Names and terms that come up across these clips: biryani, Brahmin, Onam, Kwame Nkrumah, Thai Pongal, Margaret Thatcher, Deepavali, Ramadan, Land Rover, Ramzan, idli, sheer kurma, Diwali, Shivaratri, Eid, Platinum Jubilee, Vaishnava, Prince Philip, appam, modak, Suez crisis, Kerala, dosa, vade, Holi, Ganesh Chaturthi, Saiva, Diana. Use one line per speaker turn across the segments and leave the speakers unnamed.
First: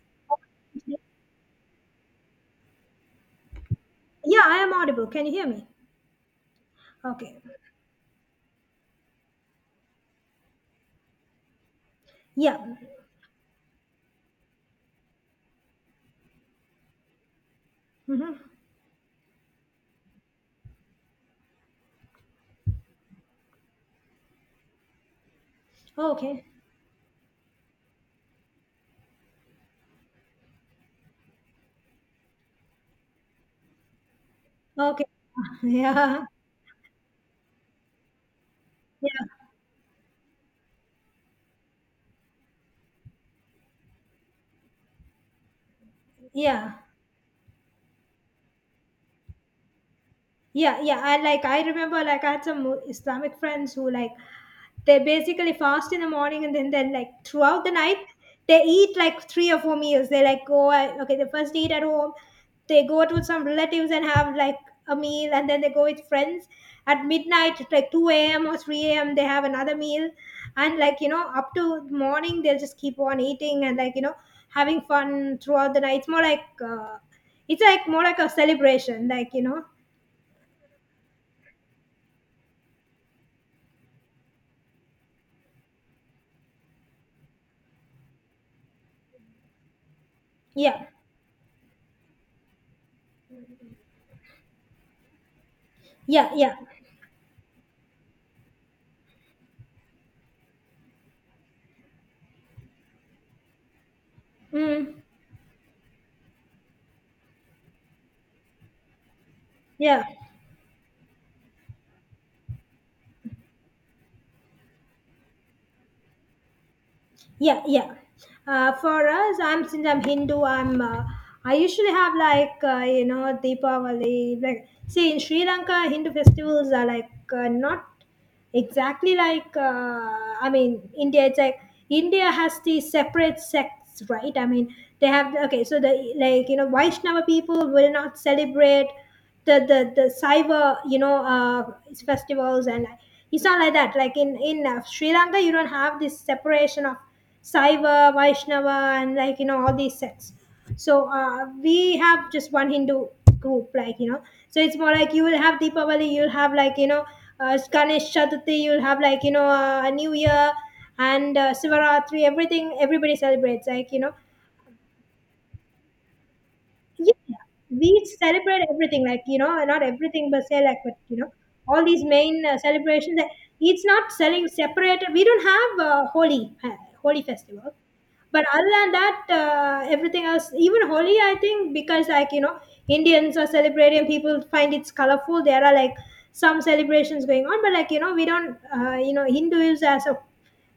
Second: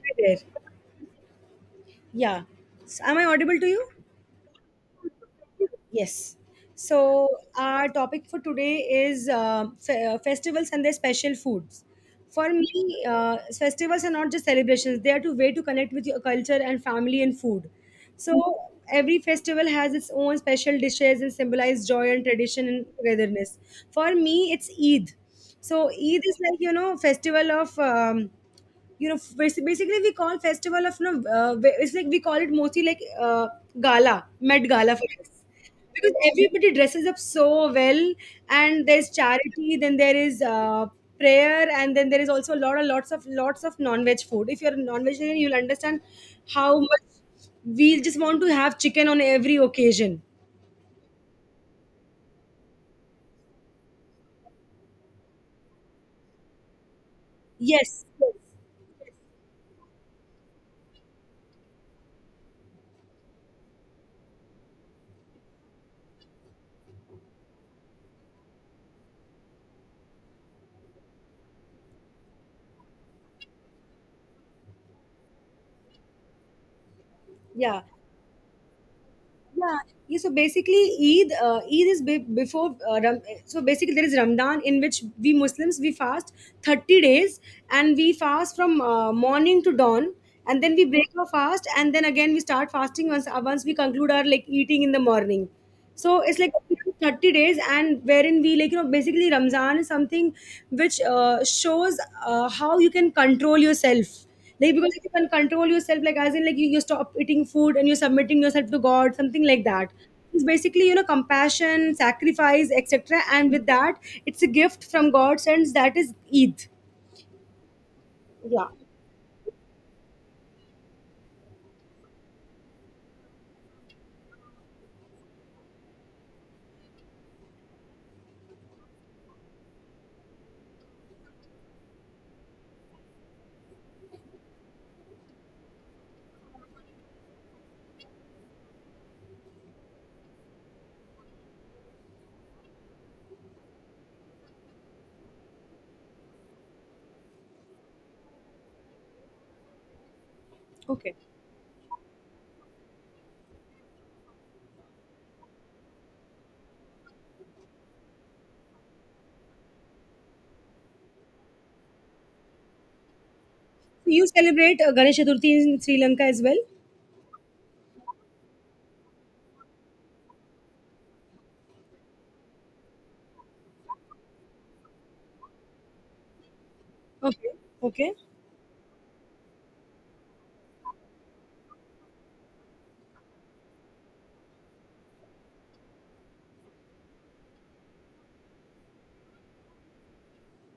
Hi there. Yeah. Am I audible to you?
Yeah, I am audible. Can you hear me?
Yes. So,
Okay.
our topic for today is festivals and their special foods. For
Yeah.
me, festivals are not just celebrations, they are a way to connect with your culture and family and food.
Hmm.
So, every festival has its own special dishes and symbolize joy and tradition and togetherness. For me, it's Eid. So, Eid is
Okay.
like, you know, festival of. You know Basically, we call festival of no uh, it's like we call it mostly like uh, gala, met gala
Okay.
for us, because
Yeah.
everybody dresses up so well, and there's
Yeah.
charity, then there is prayer, and then there is also a lot of, lots of lots of non-veg food. If you're a non-vegetarian you'll understand how
Yeah.
much we just want to have chicken on every occasion.
Yeah. Yeah. I like, I remember like I had some Islamic friends who like they basically fast in the morning, and then they like throughout the night
Yes, yes.
they eat like three or four meals. They like okay, they first eat at home, they go to some relatives and have like a meal, and then they go with friends at midnight, like 2 a.m or 3 a.m they have another meal, and like you know up to morning they'll just keep on eating, and like you know having fun throughout the night. It's more like it's
Yeah.
like more like a celebration, like you know.
Yeah, yeah. So basically, Eid is before. So basically, there is Ramadan in which we Muslims we fast 30 days, and we fast from morning to dawn, and then we
Yeah.
break our fast, and then again we start fasting once we conclude our like eating in the morning. So
Yeah.
it's like
Yeah.
30 days, and wherein we, like you know, basically Ramzan is something which shows how you can control yourself. Like because
mm,
you can control yourself, like as in like you stop eating food and you're submitting yourself to God, something like that.
yeah.
It's basically, you know, compassion, sacrifice, etc. And with that, it's a gift from God, and that is Eid.
Yeah, yeah.
Yeah.
For us, I'm since I'm Hindu, I'm I usually have like you know, Deepavali. Like, see in Sri Lanka, Hindu festivals are like not exactly like I mean, India it's like, India has the separate sects, right? I mean they have, okay, so the, like you know, Vaishnava people will not celebrate the Saiva, you know, festivals and like, it's not like that. Like in Sri Lanka, you don't have this separation of Saiva, Vaishnava, and like you know all these sects. So
Okay.
we have just one Hindu group, like you know. So it's more like you will have Deepavali, you'll have like you know Ganesh Chaturthi, you'll have like you know a New Year and Sivaratri. Everything everybody celebrates. Like you
So
know,
you celebrate Ganesh Chaturthi in Sri Lanka as well.
yeah, we celebrate everything. Like you know, not everything, but say like but you know, all these main celebrations. It's not selling separate. We don't have Holi, Holi
Okay.
festival.
Okay.
But other than that everything else, even Holi, I think, because like you know Indians are celebrating, people find it's colorful, there are like some celebrations going on, but like you know we don't you know, Hindus as a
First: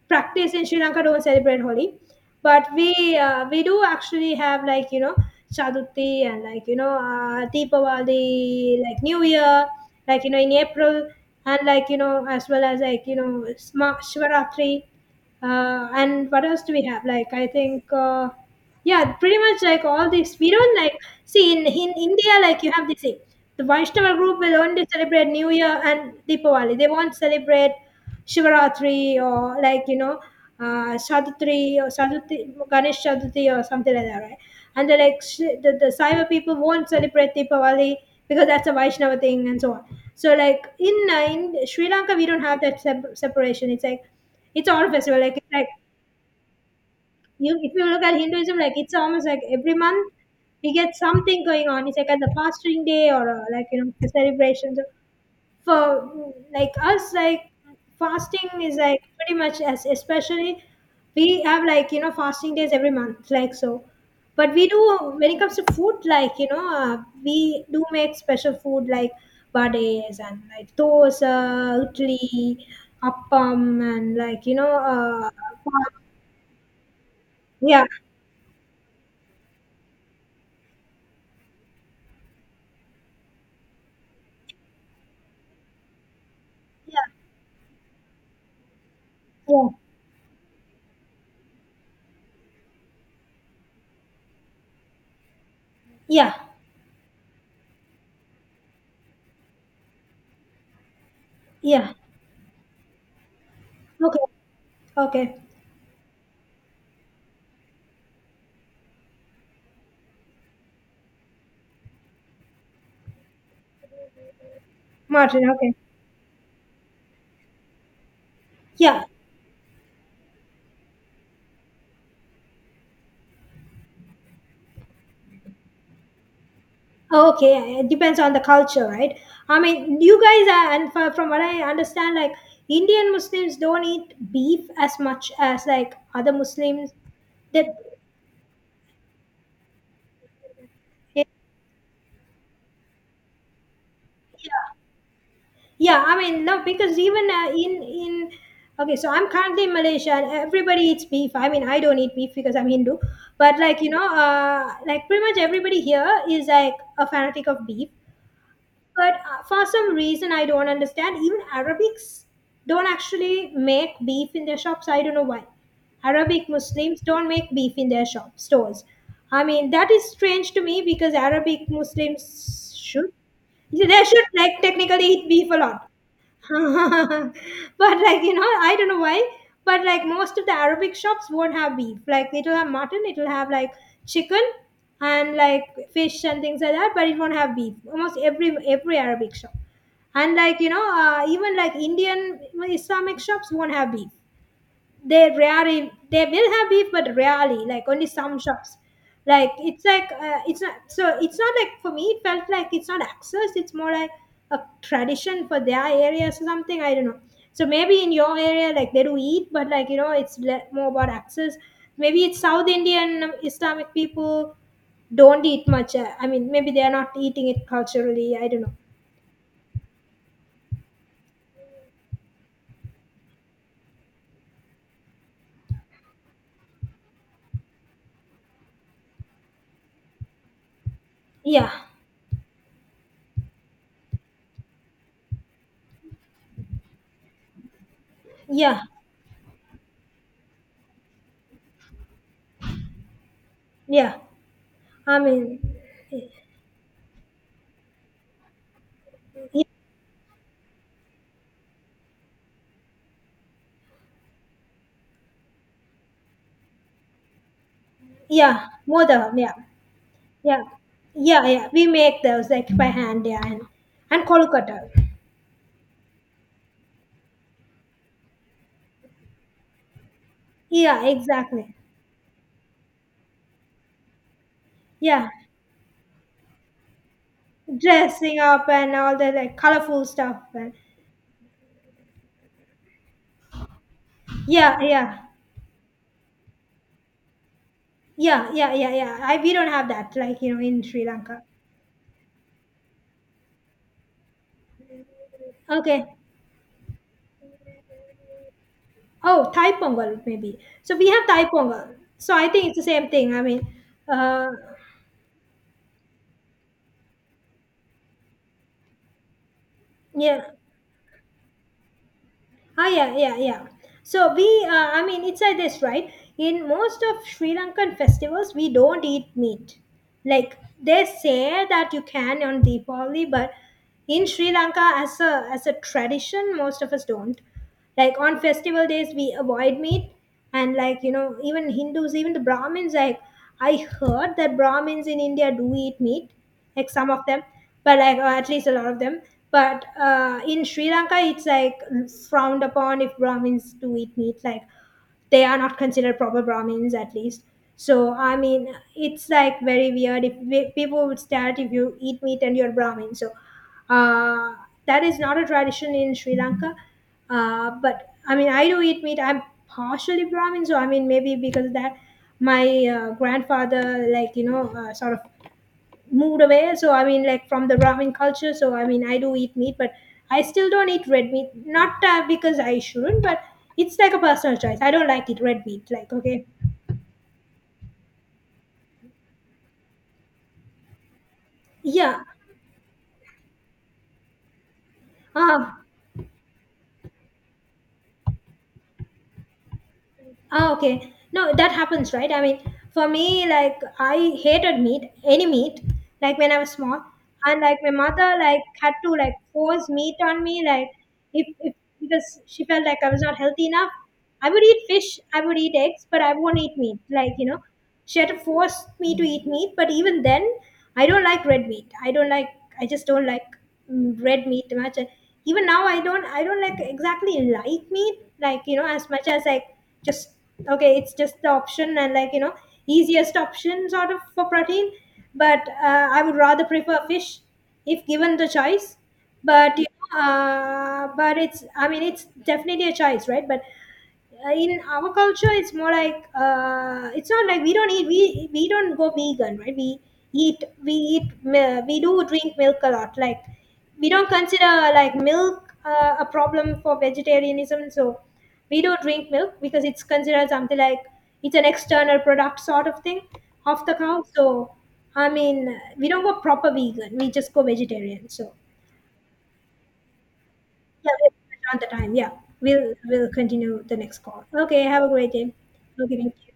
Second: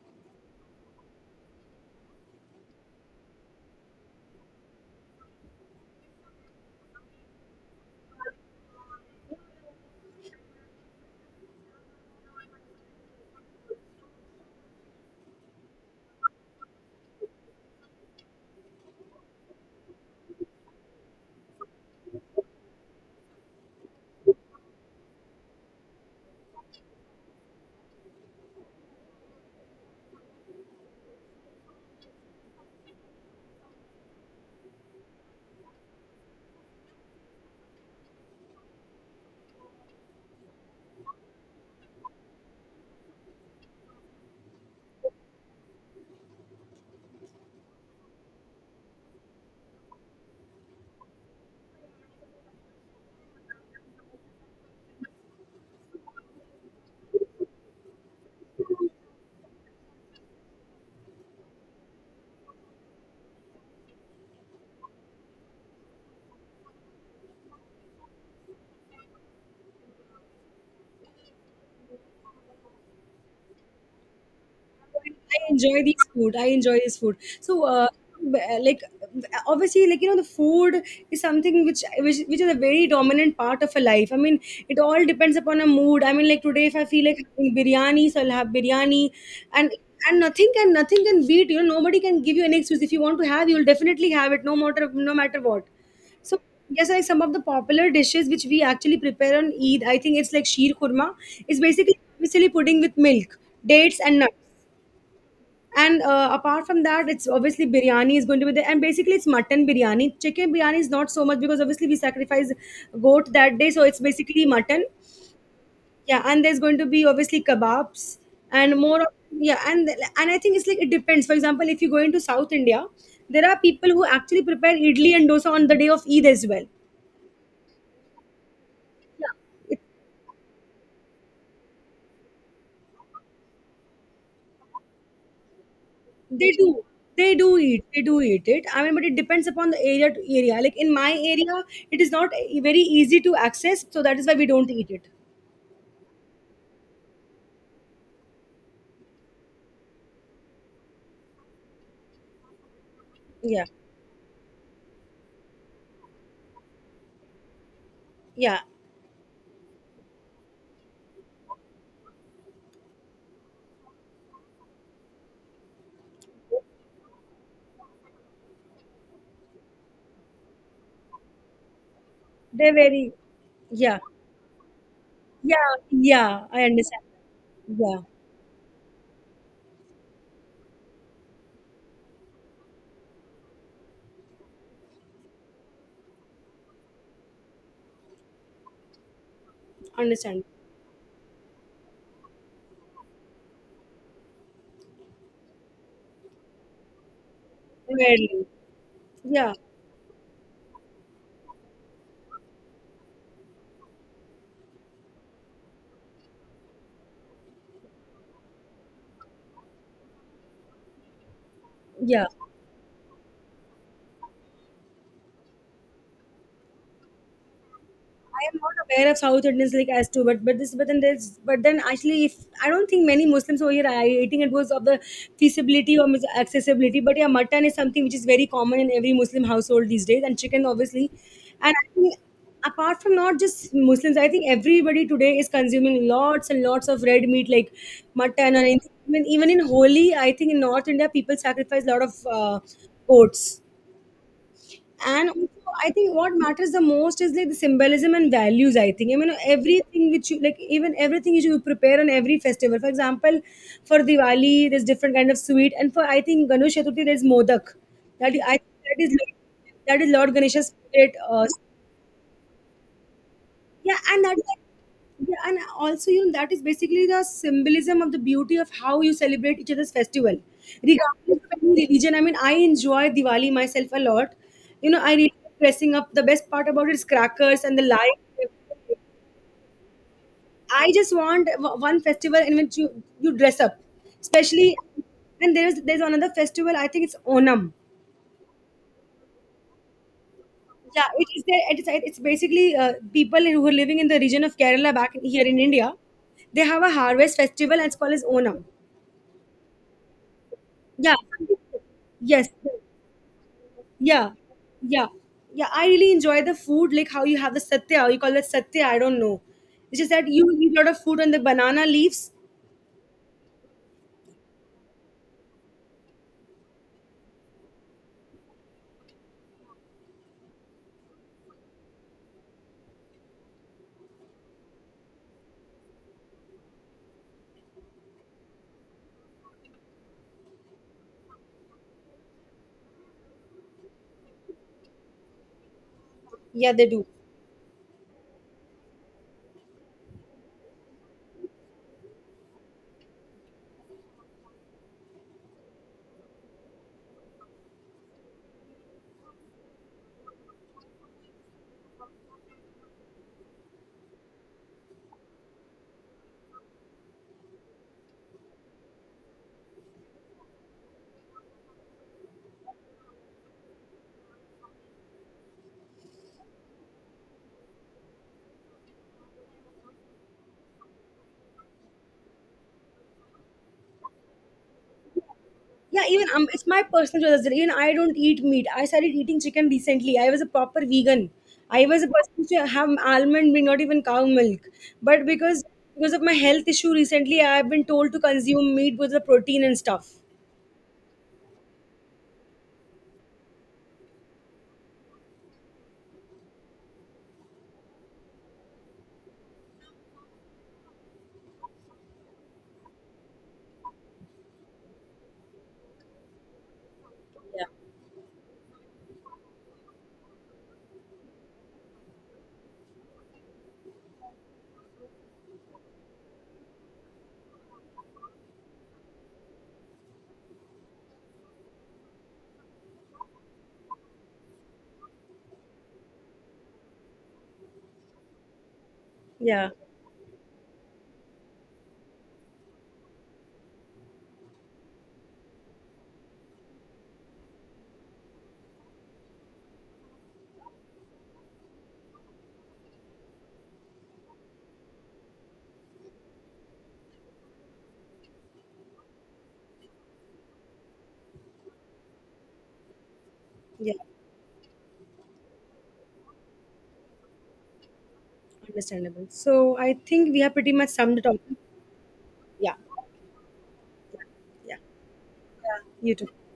practice in Sri Lanka don't celebrate Holi, but we do actually have like you know Chaturthi and like you know Deepavali, like New Year, like you know in April, and like you know as well as like you know Shivaratri, and what else do we have? Like I think. Yeah, pretty much like all these. We don't, like, see in India like you have this thing. The Vaishnava group will only celebrate New Year and Deepavali. They won't celebrate Shivaratri, or like you know Sadatri, or Sadatri, Ganesh Chaturthi or something like that, right? And they're like the Saiva people won't celebrate Deepavali because that's a Vaishnava thing and so on. So like in Sri Lanka we don't have that separation. It's like it's all festival. Like it's like, you if you look at Hinduism, like it's almost like every month we get something going on. It's like at the fasting day or like you know the celebrations for like us, like fasting is like pretty much as, especially we have like you know fasting days every month like. So but we do, when it comes to food, like you know we do make special food like vades and like dosa, idli, appam, and like you know
I enjoy these food. I enjoy this food. So,
yeah.
like obviously, like you know, the food is something which is a very dominant part of a life. I mean, it all depends upon a mood. I mean, like today if I
Yeah.
feel like having biryani, so I'll have biryani, and and nothing can beat, you know. Nobody can give you an excuse. If you want to have, you'll definitely have it, no matter what.
Yeah.
So yes, like some of the popular dishes which we actually prepare on Eid, I think it's like sheer kurma. It's
Yeah. Yeah.
basically pudding with milk, dates and
Okay.
nuts.
Okay.
And apart from that, it's obviously biryani is going to be there, and basically it's mutton biryani. Chicken biryani is not so much because obviously we sacrifice goat that day, so it's basically mutton.
Martin. Okay.
Yeah, and there's going to be obviously kebabs and more
Yeah.
of, yeah. And I think it's like it depends. For example, if you go into South India, there are people who actually prepare idli and dosa on the day of Eid as well.
Okay, it depends on the culture, right? I mean, you guys are, and from what I understand, like Indian Muslims don't eat beef as much as like other
They do.
Muslims.
they do
That,
eat they do eat it, I mean, but it depends upon the area to area. Like in my area, it is not very easy to access, so that is why we don't eat it.
yeah, I mean, no, because even in okay, so I'm currently in Malaysia, and everybody eats beef. I mean, I don't eat beef because I'm Hindu, but
Yeah.
like you know, like pretty much everybody here is like a fanatic of beef.
Yeah,
But for some reason, I don't understand. Even Arabics don't actually make beef in their shops. I don't know why. Arabic Muslims don't make beef in their shop stores. I mean, that is strange to me because Arabic
they're
Muslims should.
very, yeah,
They should like technically eat beef
yeah,
a lot.
yeah. I understand. Yeah,
But like you know I don't know why, but like most of the Arabic shops won't have beef. Like it'll have mutton, it'll have like chicken and like fish and things like that, but it won't have beef, almost every Arabic shop, and
understand.
like you know even like Indian Islamic shops won't have beef. They rarely, they will have beef but rarely, like only some
Rarely.
shops. Like
Yeah,
it's like it's not so, it's not like, for me it felt like it's not access, it's more like a tradition for their areas or something, I don't know. So maybe in your area like they do eat, but like you know it's more about access. Maybe
yeah.
it's South Indian Islamic people don't eat much I mean, maybe they are not eating it culturally,
I
I
am
don't know.
not aware of South Indians like as to, but this, but then there's, but then actually, if I don't think many Muslims over here are eating it because of the feasibility or accessibility. But yeah, mutton is something which is very common in every Muslim household these days, and chicken obviously.
Yeah.
And I think apart from not just Muslims, I think everybody today is consuming lots and lots of red meat, like mutton or
Yeah.
anything. Even in Holi, I think in North India, people sacrifice a lot of uh, goats.
Yeah. I
And
mean,
also, I think what matters the most is like the symbolism and values, I think. I mean everything which you like, even everything which you prepare on every festival. For example, for Diwali there's different kind of sweet, and for, I think, Ganesh Chaturthi there's modak. That I
yeah.
that
More
is like,
than, yeah.
That is Lord
Yeah,
Ganesha's favorite.
yeah, yeah. We make those like by hand, yeah,
Yeah
and
and that
Kolkata.
yeah, and also you know that is basically the symbolism of the beauty of how you celebrate each other's festival
Yeah,
regardless of
exactly.
any religion. I mean, I enjoy Diwali myself a lot. You know, I
Yeah,
really like dressing up. The best part about it is crackers and the
dressing up and
lights.
all the like colorful stuff. And
I just want one festival in which you dress up especially.
yeah, yeah,
And there's another festival, I think it's Onam.
yeah, yeah, yeah, yeah. I, we don't have that like you know in
Yeah,
Sri
it is
Lanka.
there. It's basically people who are living in the region of Kerala back here in India.
Okay.
They have a harvest festival and it's called as Onam.
Oh, Thai Pongal maybe. So we
Yeah.
have Thai Pongal. So I
Yes.
think it's the same thing. I mean,
Yeah.
uh,
Yeah. Yeah. I really enjoy the food, like how you have the satya. You call it satya. I don't know. It's just that
yeah.
you eat a lot of food on the banana leaves.
Ah, yeah, yeah, yeah. So we, I mean, it's like this, right? In most of Sri Lankan festivals, we don't eat meat. Like they say that you can on Deepavali, but in Sri Lanka as a tradition, most of us don't. Like on festival days, we avoid meat, and like you know, even Hindus, even the Brahmins. Like I heard that Brahmins in India do eat meat,
Yeah, they
like
do.
some of them, but like, or at least a lot of them. But in Sri Lanka, it's like frowned upon if Brahmins do eat meat. Like they are not considered proper Brahmins at least. So I mean it's like very weird, if we, people would stare at if you eat meat and you're Brahmin. So uh, that is not a tradition in Sri Lanka. But I mean I do eat meat, I'm partially Brahmin, so I mean maybe because of that, my grandfather like you know sort of moved away, so I mean, like, from the Brahmin culture. So I mean I do eat meat, but I still don't eat red meat, not because I shouldn't, but it's like a personal choice. I don't like it, red meat,
Yeah,
like,
even
okay.
it's my personal choice as well. Even I don't eat meat. I started eating chicken recently. I was a proper vegan. I was a
Yeah.
person to have almond milk, not even cow milk. But
ah,
because of my health issue recently, I've been told to consume meat with the protein and stuff.
ah okay, no that happens, right? I mean for me like I hated meat, any meat, like when I was small, and like my mother like had to like force meat on me, like if because she felt like I was not healthy enough. I would eat fish, I would eat eggs, but I won't eat meat, like you know.
Yeah.
She had to force me to eat meat, but even then I don't like red meat, I don't like, I just don't like red meat much. Even now I don't like exactly like meat, like you know, as much as like just, okay, it's just the option, and like you know, easiest option sort of for protein. But I would rather prefer fish if given the choice.
Yeah,
But you know, but it's, I mean it's definitely a choice, right? But in our culture, it's more like it's not like we don't eat. We don't go vegan, right? We eat, we do drink milk a lot. Like we don't consider like milk a problem for vegetarianism. So we do drink milk because it's considered something like it's an external product sort of thing of
yeah,
the cow. So I mean, we don't go proper vegan. We just go vegetarian. So
understandable. So I think we have pretty much
yeah,
summed it up.
we're on the time. Yeah.
Yeah,
We'll continue the next call.
yeah.
Okay, have a great day.
Yeah. You
Okay,
too.
thank you.